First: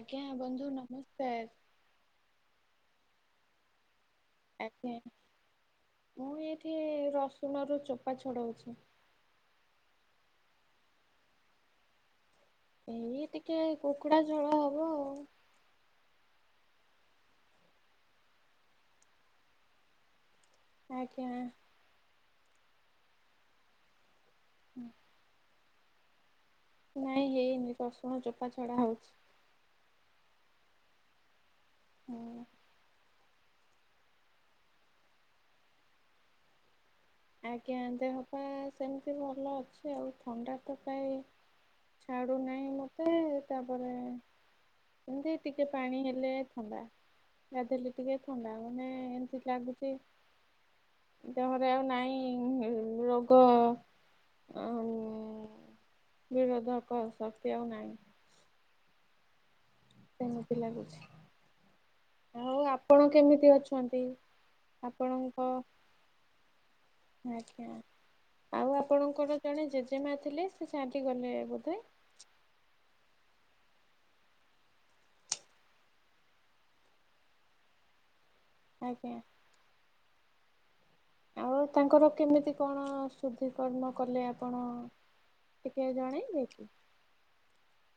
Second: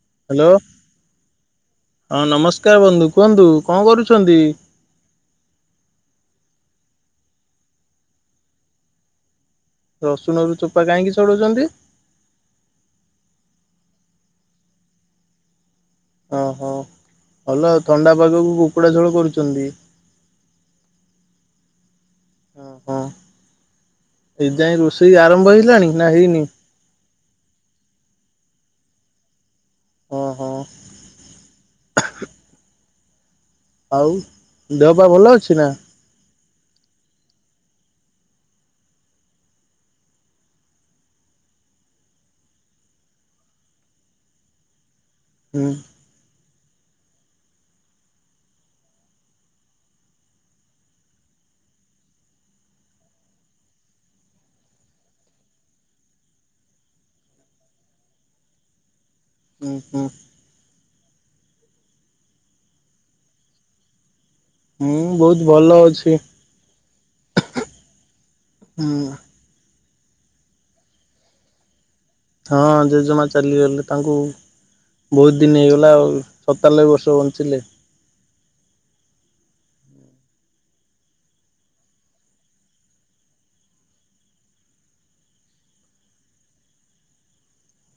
ଆଜ୍ଞା ହ୍ୟାଲୋ ବନ୍ଧୁ ନମସ୍କାର। ହଁ ନମସ୍କାର ବନ୍ଧୁ କୁହନ୍ତୁ କଣ କରୁଛନ୍ତି? ଆଜ୍ଞା ମୁଁ ଏଇଠି ରସୁଣ ରୁ ଚୋପା ଛଡଉଛି। ରସୁଣ ରୁ ଚୋପା କାହିଁକି ଛଡଉଛନ୍ତି? ଏଇ ଟିକେ କୁକୁଡ଼ା ଝୋଳ ହବ ଆଉ। ଓହୋ ଭଲ ଥଣ୍ଡା ପାଗକୁ କୁକୁଡ଼ା ଝୋଳ କରୁଛନ୍ତି। ଆଜ୍ଞା। ଓ ହୋ ଏଇ ଯାଏଁ ରୋଷେଇ ଆରମ୍ଭ ହେଇଲାଣି ନା ହେଇନି? ନାଇଁ ହେଇନି ରସୁଣ ଚୋପା ଛଡାହଉଛି। ହଁ ହଁ। ହଁ ଆଉ ଦେହ ପା ଭଲ ଅଛି ନା? ଆଜ୍ଞା ଦେହପା ସେମିତି ଭଲ ଅଛି ଆଉ ଥଣ୍ଡା ତ କାଇଁ ଛାଡ଼ୁନାହିଁ ମୋତେ, ତାପରେ ଏମିତି ଟିକେ ହୁଁ ପାଣି ହେଲେ ଥଣ୍ଡା ଗାଧେଇଲେ ଟିକେ ଥଣ୍ଡା ମାନେ ଏମିତି ଲାଗୁଛି ଦେହରେ ଆଉ ନାଇଁ ରୋଗ ଅ ବିରୋଧକ ଶକ୍ତି ଆଉ ନାହିଁ। ହୁଁ ହୁଁ। ସେମିତି ଲାଗୁଛି। ଆଉ ଆପଣ କେମିତି ଅଛନ୍ତି? ମୁଁ ବହୁତ ଆପଣଙ୍କ ଭଲ ଅଛି। ଆଜ୍ଞା ଆଉ ହୁଁ ଆପଣଙ୍କର ଜଣେ ଜେଜେମା ଥିଲେ ସେ ଛାଟି ଗଲେ ବୋଧେ। ହଁ ଜେଜମା ଚାଲିଗଲେ ତାଙ୍କୁ ବହୁତ ଦିନ ହେଇଗଲା ଆଉ ସତାଲବେ ବର୍ଷ ବଞ୍ଚିଲେ। ଆଜ୍ଞା। ଆଉ ତାଙ୍କର କେମିତି କଣ ଶୁଦ୍ଧିକର୍ମ କଲେ ଆପଣ? ଟିକେ ଜଣେଇବେ କି?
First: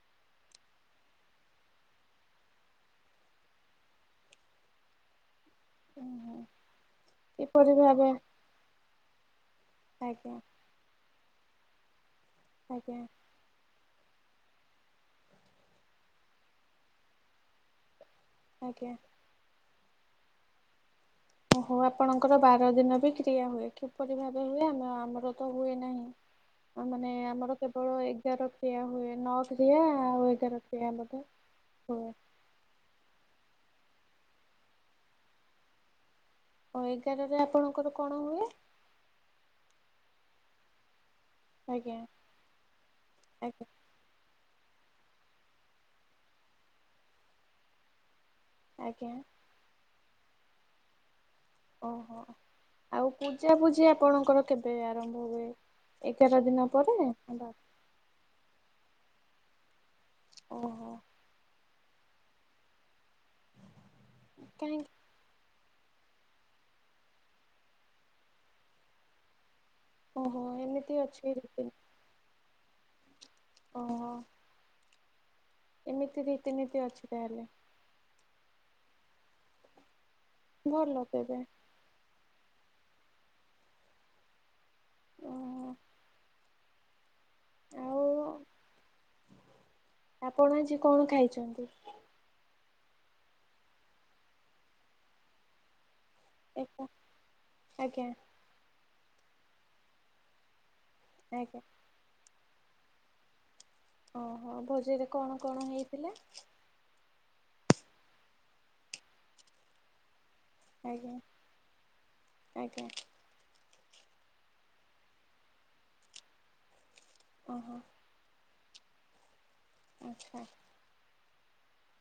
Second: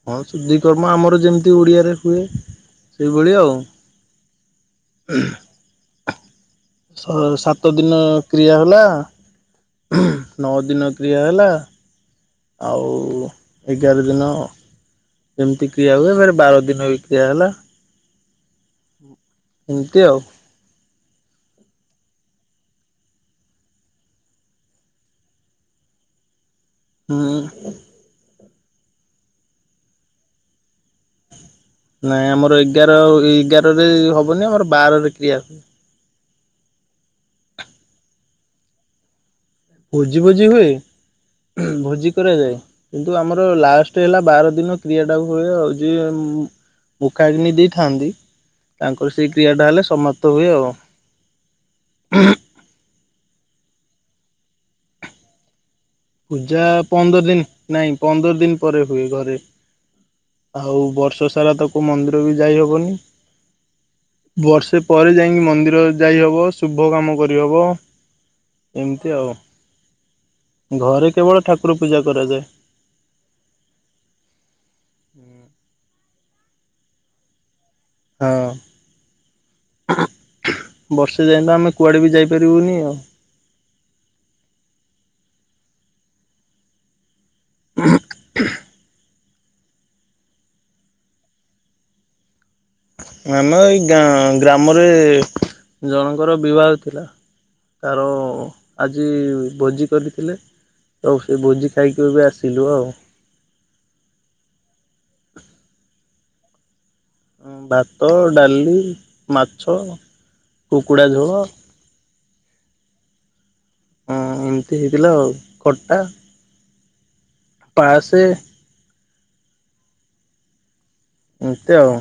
ହଁ ଶୁଦ୍ଧିକର୍ମ ଆମର ଯେମିତି ଓଡ଼ିଆରେ ହୁଏ ସେଇଭଳିଆ ଆଉ। ହୁଁ। ଉଁ ହୁଁ। ଛଅ ସାତ ଦିନ କ୍ରିୟା ହେଲା। ଆଜ୍ଞା। ନଅ ଦିନ କ୍ରିୟା ହେଲା ଆଉ ଆଜ୍ଞା ଏଗାର ଦିନ ଏମିତି କ୍ରିୟା ହୁଏ ଫେର ବାର ଦିନ ବି କ୍ରିୟା ହେଲା। ଆଜ୍ଞା। ଏମିତି ଆଉ। ଓହୋ ଆପଣଙ୍କର ବାର ଦିନ ବି କ୍ରିୟା ହୁଏ। କିପରି ଭାବେ ହୁଏ? ଆମ ଆମର ତ ହୁଏ ନାହିଁ। ମାନେ ହୁଁ ଆମର କେବଳ ଏଗାର କ୍ରିୟା ହୁଏ। ନଅ କ୍ରିୟା ଆଉ ଏଗାର କ୍ରିୟା ବୋଧେ। ହୁଏ। ନାଇଁ ଆମର ଏଗାର ଏଗାରରେ ହବନି ଆମର ବାରରେ କ୍ରିୟା ହ ଏଗାରରେ ଆପଣଙ୍କର କଣ ହୁଏ? ଭୋଜି ଭୋଜି ହୁଏ ଆଜ୍ଞା ଭୋଜି କରାଯାଏ, କିନ୍ତୁ ଆମର ଆଜ୍ଞା ଲାଷ୍ଟ ଟେ ହେଲା ବାର ଦିନ କ୍ରିୟା ଟା ହୁଏ ଆଉ ଯିଏ ମୁଖାଗ୍ନି ଦେଇଥାନ୍ତି ଆଜ୍ଞା ତାଙ୍କର ସେଇ କ୍ରିୟା ଟା ହେଲେ ସମାପ୍ତ ହୁଏ ଆଉ। ଓହୋ ଆଉ ପୂଜା ପୁଜି ଆପଣଙ୍କର କେବେ ଆରମ୍ଭ ହୁଏ? ଏଗାର ପୂଜା ଦିନ ପରେ ପନ୍ଦର ଦିନ ହେଲା। ନାଇଁ ପନ୍ଦର ଦିନ ପରେ ହୁଏ ଘରେ ଆଉ ଓହୋ ବର୍ଷ ସାରା ତ କୋଉ ମନ୍ଦିର ବି ଯାଇହବନି ବର୍ଷେ କାହିଁକି ପରେ ଯାଇକି ମନ୍ଦିର ଯାଇହବ ଶୁଭ କାମ କରିହବ ଏମିତି ଆଉ। ଓହୋ। ଏମିତି ଘରେ ଅଛି କେବଳ ରୀତି ଠାକୁର ପୂଜା କରାଯାଏ। ଓହୋ। ଏମିତି ରୀତିନୀତି ଅଛି ତାହେଲେ? ହଁ ଭଲ ବର୍ଷେ ତେବେ ଯାଇ ତ ଆମେ କୁଆଡେ ବି ଯାଇପାରିବୁନି ଆଉ। ଓ ହୋ। ଆଉ କ୍ଷ୍ମ ଆପଣ ଆଜି କଣ ଖାଇଚନ୍ତି? ଆମ ଏଇ ଗାଁ ଗ୍ରାମରେ ଜଣଙ୍କର ବିବାହ ଆଜ୍ଞା ଥିଲା ତାର ଆଜି ଭୋଜି କରିଥିଲେ ତ ସେ ଆଜ୍ଞା ଭୋଜି ଖାଇକି ଏବେ ଆସିଲୁ ଆଉ। ଓହୋ ଭୋଜିରେ କଣ କଣ ହେଇଥିଲା? ହ ଭାତ ଡାଲି ମାଛ କୁକୁଡ଼ା ଆଜ୍ଞା ଝୋଳ ଆଜ୍ଞା। ହଁ ଏମିତି ହେଇଥିଲା ଆଉ ଖଟା ଓହୋ ପାସେ ଆଛା। ଏମତି ଆଉ।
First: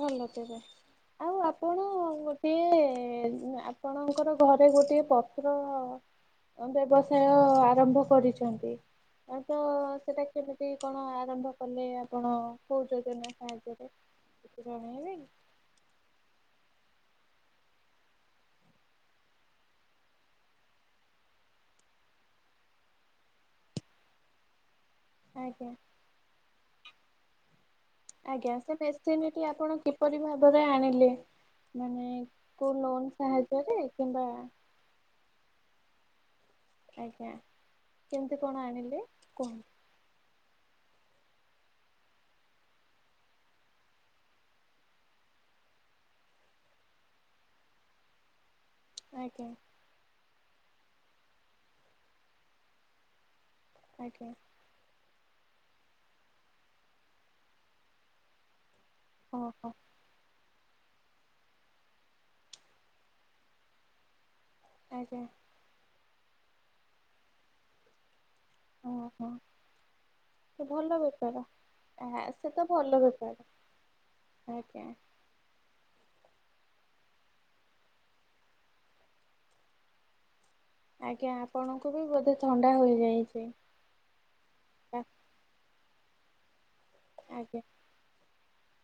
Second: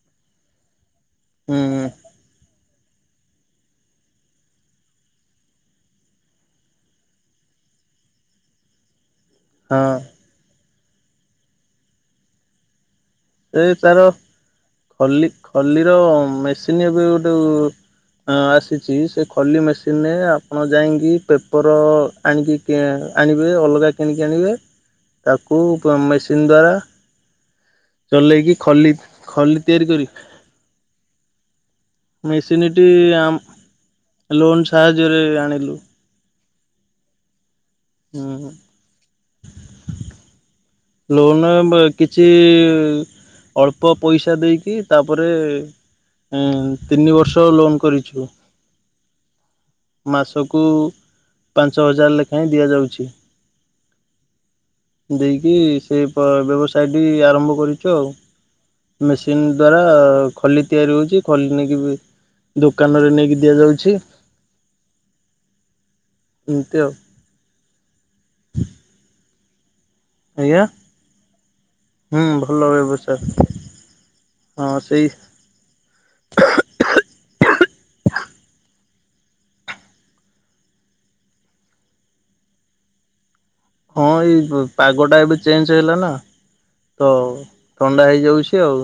ଭଲ ତବେ ଆଉ ଆପଣ ସିଏ ଆପଣଙ୍କର ଘରେ ଗୋଟଏ ପତ୍ର ବ୍ୟବସାୟ ଆରମ୍ଭ କରିଛନ୍ତି ତ ହଁ। ସେଇଟା କେମିତି କଣ ଆରମ୍ଭ କଲେ ଆପଣ କହୁଛନ୍ତି ଯେ ନା ସେ ତାର ଖଲି ଖଲିର ମେସିନ୍ ଏବେ ଗୋଟେ ହଁ ଆସିଚି ସେ ଖଲି ମେସିନ୍ ରେ ଆପଣ ଯାଇକି ପେପର ଆଣିକି ତି ଆଣିବେ ଅଲଗା କିଣିକି ଆଣିବେ ତାକୁ ଆଜ୍ଞା ମେସିନ୍ ଦ୍ଵାରା ଆଜ୍ଞା ଚଲେଇକି ସେ ଖଲି ମେଶିନଟି ଖଲି ଆପଣ ତିଆରି କରି କିପରି ଭାବ ରେ ଆଣିଲେ? ମାନେ କୋ ମେସିନଟି ଲୋନ ସାହାଯ୍ୟରେ କିମ୍ବା ଲୋନ୍ ସାହାଯ୍ୟରେ ଆଣିଲି। ଆଜ୍ଞା କେମିତି କଣ ଆଣିଲେ କୁହୁ ଲୋନ୍ କିଛି ଅଳ୍ପ ପଇସା ଦେଇକି ତାପରେ ଉମ ତିନି ବର୍ଷ ଲୋନ୍ କରିଛୁ। ଆଜ୍ଞା। ମାସକୁ ପାଞ୍ଚ ହଜାର ଲେଖାଏଁ ଦିଆଯାଉଛି। ଆଜ୍ଞା। ଦେଇକି ସେ ବ୍ୟବସାୟଟି ଆରମ୍ଭ କରିଛୁ ଆଉ। ମେସିନ୍ ଓହୋ। ଦ୍ଵାରା ଖଲି ତିଆରି ହଉଛି ଖଲି ନେଇକି ଦୋକାନରେ ନେଇକି ଦିଆଯାଉଛି। ଆଜ୍ଞା। ହିନ୍ତ ଓହୋ ଆଜ୍ଞା। ସେ ଭଲ ବେପାର ଆ ହୁଁ ସେ ତ ଭଲ ବ୍ୟବସାୟ ବେପାର। ହଁ ଆଜ୍ଞା ସେଇ ଆଜ୍ଞା ଆପଣଙ୍କୁ ବି ବୋଧେ ଥଣ୍ଡା ହେଯାଇଛି। ହଁ ଏଇ ପାଗ ଟା ଏବେ ଚେଞ୍ଜ ହେଲା ନା ତ ଆଜ୍ଞା ଥଣ୍ଡା ହେଇଯାଉଛି ଆଉ।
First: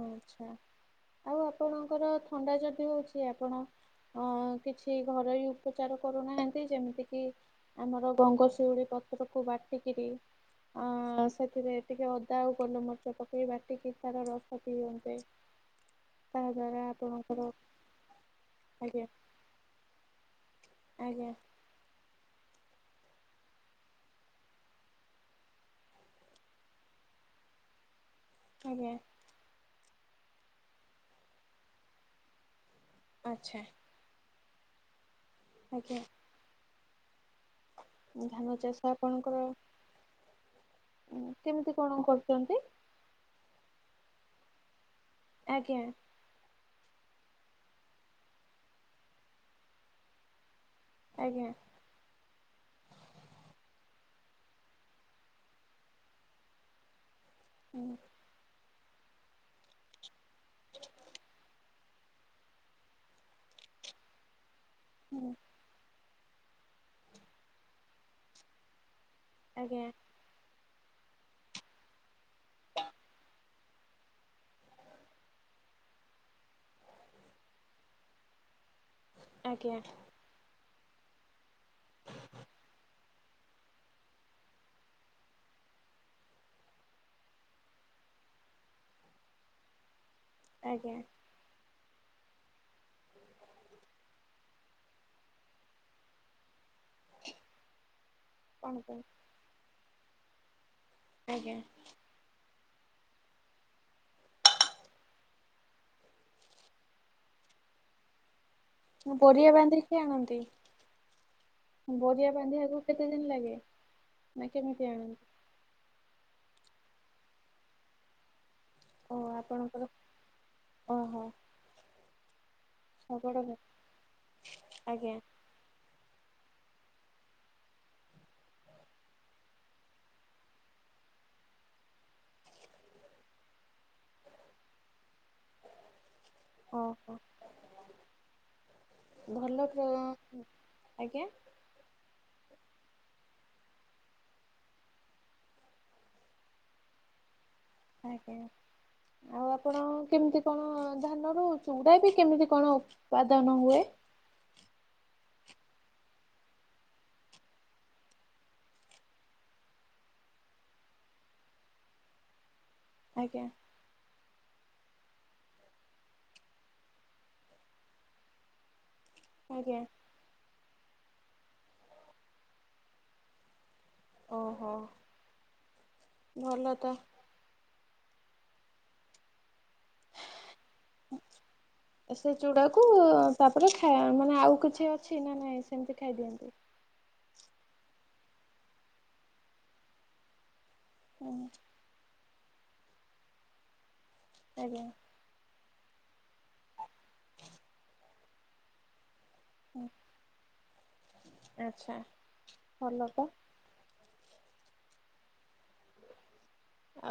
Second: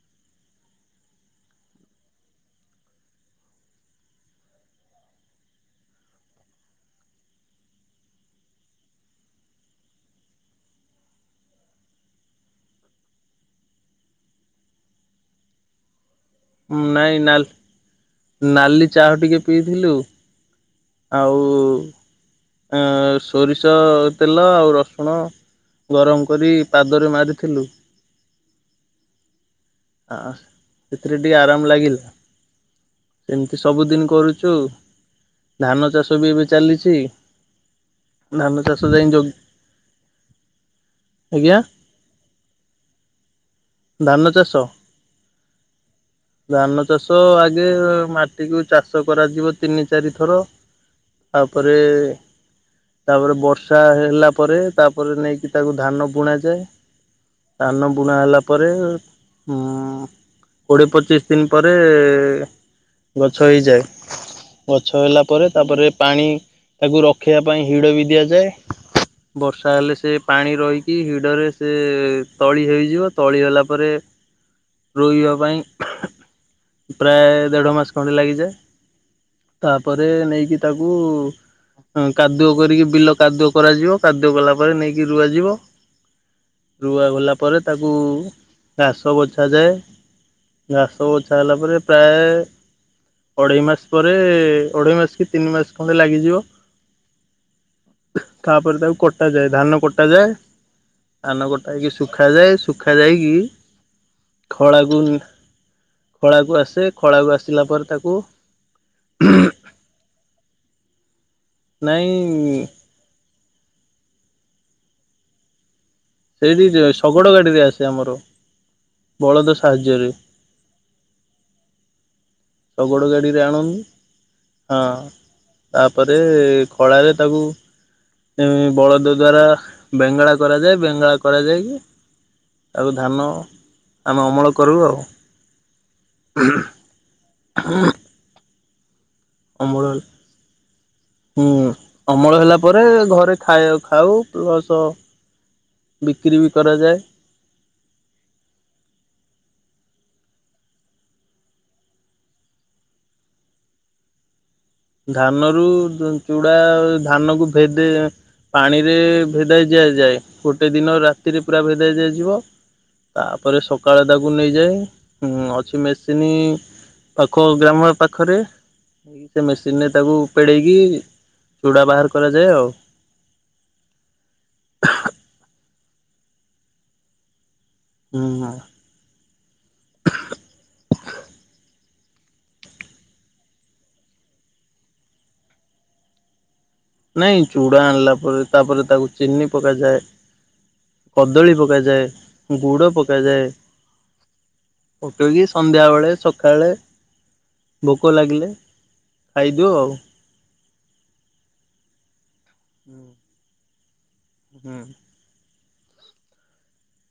ଆଛା ଆଉ ଆପଣଙ୍କର ଥଣ୍ଡା ଯଦି ହଉଛି ଆପଣ ହଁ କିଛି ଘରୋଇ ଉପଚାର କରୁନାହାନ୍ତି ଯେମିତି କି ଆମର ଗଙ୍ଗଶିଉଳି ପତ୍ରକୁ ବାଟିକିରି ଅ ସେଥିରେ ଟିକେ ଅଦା ଆଉ ଗୋଲମରିଚ ପକେଇ ବାଟିକି ତାର ରସ ତିନ୍ତ ତା ଦ୍ଵାରା ନାଇଁ ନାଲ୍ ଆପଣଙ୍କ ନାଲି ଚାହା ଟିକେ ପିଇଥିଲୁ, ଆଜ୍ଞା ଆଉ ଅ ସୋରିଷ ତେଲ, ଆଉ ରସୁଣ ଗରମ କରି ପାଦରେ ମାରିଥିଲୁ। ଆଜ୍ଞା। ଆ ସେଥିରେ ଟିକେ ଆରାମ ଲାଗିଲା ସେମିତି ଆଚ୍ଛା ସବୁଦିନ କରୁଛି କନ୍ତୁ ଧାନ ଆଜ୍ଞା ଚାଷ ବି ଏବେ ଚାଲିଛି। ଧାନ ଚାଷ ଯାଇଁ ଯୋଗ ଉ ଆଜ୍ଞା କେମିତି କଣ କରୁଛନ୍ତି? ଧାନ ଚାଷ ଆଜ୍ଞା। ଧାନ ଚାଷ ଆଗେ ମାଟି କୁ ଚାଷ କରାଯିବ ତିନି ଚାରିଥର ଆଜ୍ଞା ତାପରେ ତାପରେ ବର୍ଷା ହେଲା ପରେ ତାପରେ ନେଇକି ତାକୁ ଧାନ ବୁଣା ଯାଏ। ହୁଁ ସାନ ବୁଣା ହେଲା ପରେ ଉଁ କୋଡିଏ ପଚିସ୍ ଦିନ୍ ପରେ ଏ ଗଛ ହେଇଯାଏ ଗଛ ହେଲା ହୁଁ ପରେ ତା ପରେ ପାଣି, ତାକୁ ରଖିବା ପାଇଁ ହିଡ଼ ବି ଦିଆଯାଏ। ବର୍ଷା ଆଜ୍ଞା ହେଲେ ସେ ପାଣି ରହିକି ହିଡରେ ସେ ତଳି ହେଇଯିବ ତଳି ହେଲା ପରେ ରୋଇବା ପାଇଁ ପ୍ରାୟ ଦେଢ ମାସ ଖଣ୍ଡେ ଲାଗିଯାଏ। ଆଜ୍ଞା ତାପରେ ନେଇକି ତାକୁ ହଁ କାଦୁଅ କରିକି ବିଲ କାଦୁଅ କରାଯିବ, କାଦୁଅ କଲା ପରେ ନେଇକି ରୁଆଯିବ। ରୁଆଗଲା ପରେ ତାକୁ ଘାସ ବଛାଯାଏ। ଆଜ୍ଞା ଘାସ ବ ବଛା ହେଲା ପରେ ପ୍ରାଏ ଅଢେଇ ମାସ ପରେ ଅଢେଇ ମାସ କି ତିନି ମାସ ଖଣ୍ଡେ ଲାଗିଯିବ। ତାପରେ କଣ ତାକୁ ପାଇଁ କଟ ଯାଏ। ଧାନ କଟା ଯାଏ। ଧାନ ଆଜ୍ଞା କଟା ହେଇ ଶୁଖାଯାଏ ଶୁଖାଯାଇକି ଖଳାକୁ ଖଳାକୁ ଆସେ, ଖଳାକୁ ଆସିଲା ପରେ ତାକୁ ମୁଁ ବରିଆ ବାନ୍ଧି କିଏ ଆଣନ୍ତି? ନାଇଁ ବରିଆ ବାନ୍ଧିବାକୁ କେତେ ଦିନ ଲାଗେ? ନା କେମିତି ଆଣନ୍ତିୁ? ସେଇଠି ଶଗଡ଼ ଗାଡିରେ ଆସେ ଆମର। ଓ ବଳଦ ଆପଣଙ୍କର ସାହାଯ୍ୟରେ। ଓହୋ। ଶଗଡ଼ ଗାଡ଼ିରେ ଆଣନ୍ତି। ହଁ ଆଜ୍ଞା ତାପରେ ଖଳାରେ ତାକୁ ଏ ବଳଦ ଦ୍ଵାରା ବେଙ୍ଗଳା କରାଯାଏ ବେଙ୍ଗଳା କରାଯାଇକି ଆଉ ଧାନ ଆମେ ଅମଳ କରୁ ଆଉ ଓହୋ ଭଲ ଅମଳ ତ ଆଜ୍ଞା ହୁଁ ଅମଳ ହେଲା ପରେ ଘରେ ଖାଇ ଖାଉ ପ୍ଲସ ବିକ୍ରି ବି କରାଯାଏ। ଆଜ୍ଞା ଆଉ ଆପଣ କେମିତି କଣ ଧାନରୁ ଚୁଡ଼ା ବି କେମିତି କଣ ପାଦାନ ହୁଏ ଧାନରୁ ଚୁ ଚୁଡା ଧାନ କୁ ଭେଦେ ପାଣିରେ ଭେଦା ଦିଆଯାଏ ଗୋଟେ ଦିନ ରାତିରେ ପୁରା ଭେଦା ଦିଆଯିବ ଆଜ୍ଞା ତାପରେ ସକାଳେ ତାକୁ ନେଇଯାଏଁ ଉ ଅଛି ମେସିନ୍ ପାଖ ଗ୍ରାମ ପାଖରେ ସେ ମେସିନି ଆଜ୍ଞା ରେ ତାକୁ ପେଡେଇକି ଚୁଡ଼ା ବାହାର କରାଯାଏ ଆଉ ଓହୋ ଭଲ ତ ହୁଁ ହ ହୁଁ ସେ ଚୁଡାକୁ ତାପରେ ଖା ମାନେ ଆଉ କିଛି ଅଛି ନା ନାଇଁ ସେମିତି ଖାଇଦିଅନ୍ତି ନାଇଁ ଚୁଡ଼ା ଆଣିଲା ପରେ ତାପରେ ତାକୁ ଚିନି ପକାଯାଏ କଦଳୀ ପକାଯାଏ ଗୁଡ ପକାଯାଏ ଆଜ୍ଞା ପକେଇକି ସନ୍ଧ୍ୟାବେଳେ ସକାଳେ ଭୋକ ଲାଗିଲେ ଖାଇ ଦେଉ ଆଉ ଆଚ୍ଛା ଭଲ ତ ହୁଁ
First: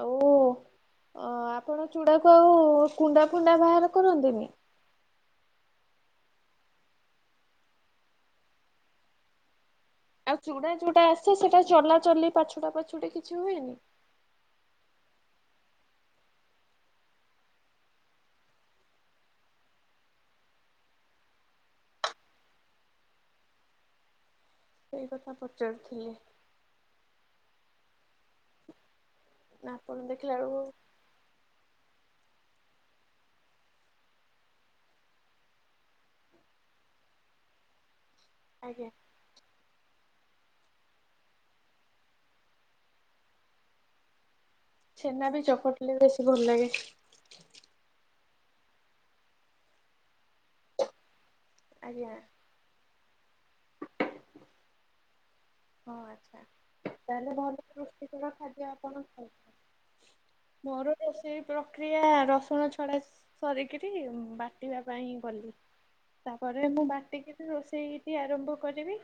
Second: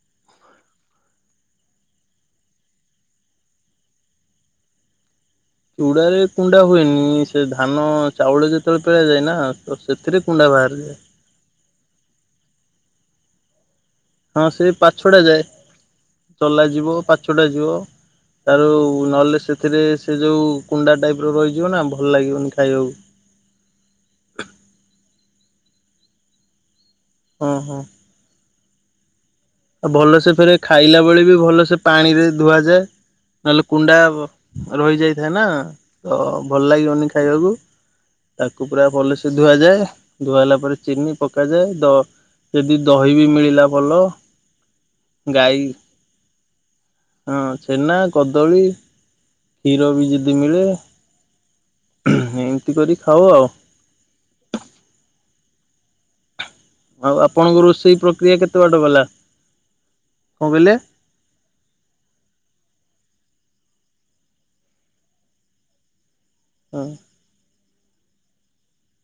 ଆଉ ଆପଣ ଚୁଡ଼ାକୁ ଆଉ କୁଣ୍ଡା ଫୁଣ୍ଡା ବାହାର କରନ୍ତିନି ଚୁଡାରେ କୁଣ୍ଡା ହୁଏନି ସେ ଧାନ ଚାଉଳ ଯେତେବେଳେ ପେଳା ଯାଏ ନା ତ ସେଥିରେ ଆଉ କୁଣ୍ଡା ଚୁଡା ବାହାରିଯାଏ। ଯୋଉଟା ଆସେ ସେଟା ଚଲାଚଲି ପାଛୁଡ଼ା ପାଛୁଡ଼ି କିଛି ହୁଏନି ହଁ ସେ ପାଛୁଡ଼ା ଯାଏ ଚଲା ଯିବ ପାଛଡ଼ା ଯିବ ତାଯୋଉ ନହେଲେ ସେଥିରେ ସେ ଯୋଉ କୁଣ୍ଡା ଟାଇପ୍ ର ରହିଯିବ ନା ଭଲ ଲାଗିବନି ଖାଇବାକୁ ସେଇ କଥା ପଚାରୁଥିଲି ଉହୁଁ ନା ଆଉ ଆପଣ ଭଲସେ ଦେଖିଲା ଫେରେ ବେଳକୁ ଖାଇଲା ବେଳେ ବି ଭଲସେ ପାଣିରେ ଧୁଆଯାଏ ନହେଲେ କୁଣ୍ଡା ରହି ଯାଇଥାଏ ନା ତ ଭଲ ଲାଗିବନି ଖାଇବାକୁ ତାକୁ ପୁରା ଆଜ୍ଞା ଭଲସେ ସେ ଧୁଆଯାଏ ଧୁଆ ହେଲା ପରେ ଚିନି ପକାଯାଏ ଦ ଯଦି ଦହି ବି ମିଳିଲା ଭଲ ଛେନା ବି ଗାଈ ଚକୋଟିଲେ ବେଶୀ ଭଲ ଲାଗେ ହଁ ଛେନା କଦଳୀ କ୍ଷୀର ବି ଜିଦି ମିଳେ ଆଜ୍ଞା ତି କରି ଖାଉ ଆଉ ହ [unintelligible] ହଁ ଆଚ୍ଛା ଆଉ ତାହେଲେ ଆପଣଙ୍କ ଭଲ ରୋଷେଇ ରୁଚିକର ପ୍ରକ୍ରିୟା କେତେ ଖାଦ୍ୟ ବାଟ ଗଲା ଆପଣ ଖାଇ କଣ କହିଲେ? ମୋର ରୋଷେଇ ପ୍ରକ୍ରିୟା ରସୁଣ ଛଡା ସରିକିରି ବାଟିବା ପାଇଁ ଗଲି ତାପରେ ହଁ ମୁଁ ବାଟିକି ରୋଷେଇଟି ଆରମ୍ଭ କରିବି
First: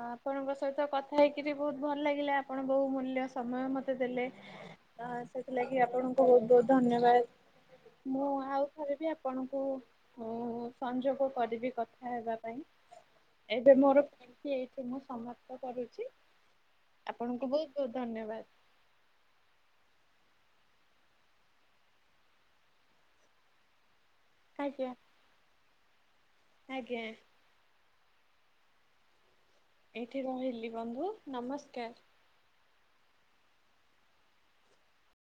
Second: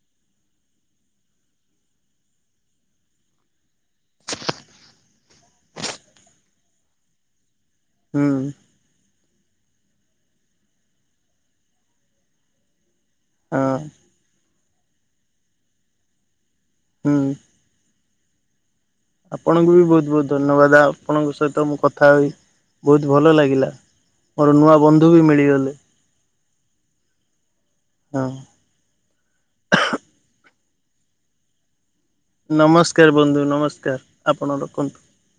ଆ ଆପଣଙ୍କ ସହିତ କଥା ହେଇକିରି ବୋହୁତ ଭଲ ଲାଗିଲା ଆପଣ ବହୁ ମୂଲ୍ୟ ସମୟ ମ ଦେଲେ ଅ ସେଥିଲାଗି ଆପଣଙ୍କୁ ବହୁତ ବହୁତ ଧନ୍ୟବାଦ ହୁଁ ମୁଁ ଆ ଥରେ ବି ଆପଣଙ୍କୁ ଉଁ ସଂଯୋଗ କରିବି କଥା ହେବା ପାଇଁ। ହଁ ଏବେ ମୋର ଫୋନ ଟି ଏଇଠି ମୁଁ ସମାପ୍ତ କରୁଚି ହୁଁ। ଆପଣଙ୍କୁ ବୋହୁତ ଧନ୍ୟବାଦ। ଆପଣଙ୍କୁ ବି ବୋହୁତ ବୋହୁତ ଧନ୍ୟବାଦ ଆପଣଙ୍କ ସହିତ ମୁଁ କଥା ହୋଇ ବୋହୁତ ଭଲ ଲାଗିଲା। ମୋର ନୂଆ ଆଜ୍ଞା ବନ୍ଧୁ ବି ମିଳିଗଲେ ଆଜ୍ଞା ହଁ। ଏଇଠି ରହିଲି ବନ୍ଧୁ ନମସ୍କାର। ନମସ୍କାର ବନ୍ଧୁ ନମସ୍କାର ଆପଣ ରଖନ୍ତୁ।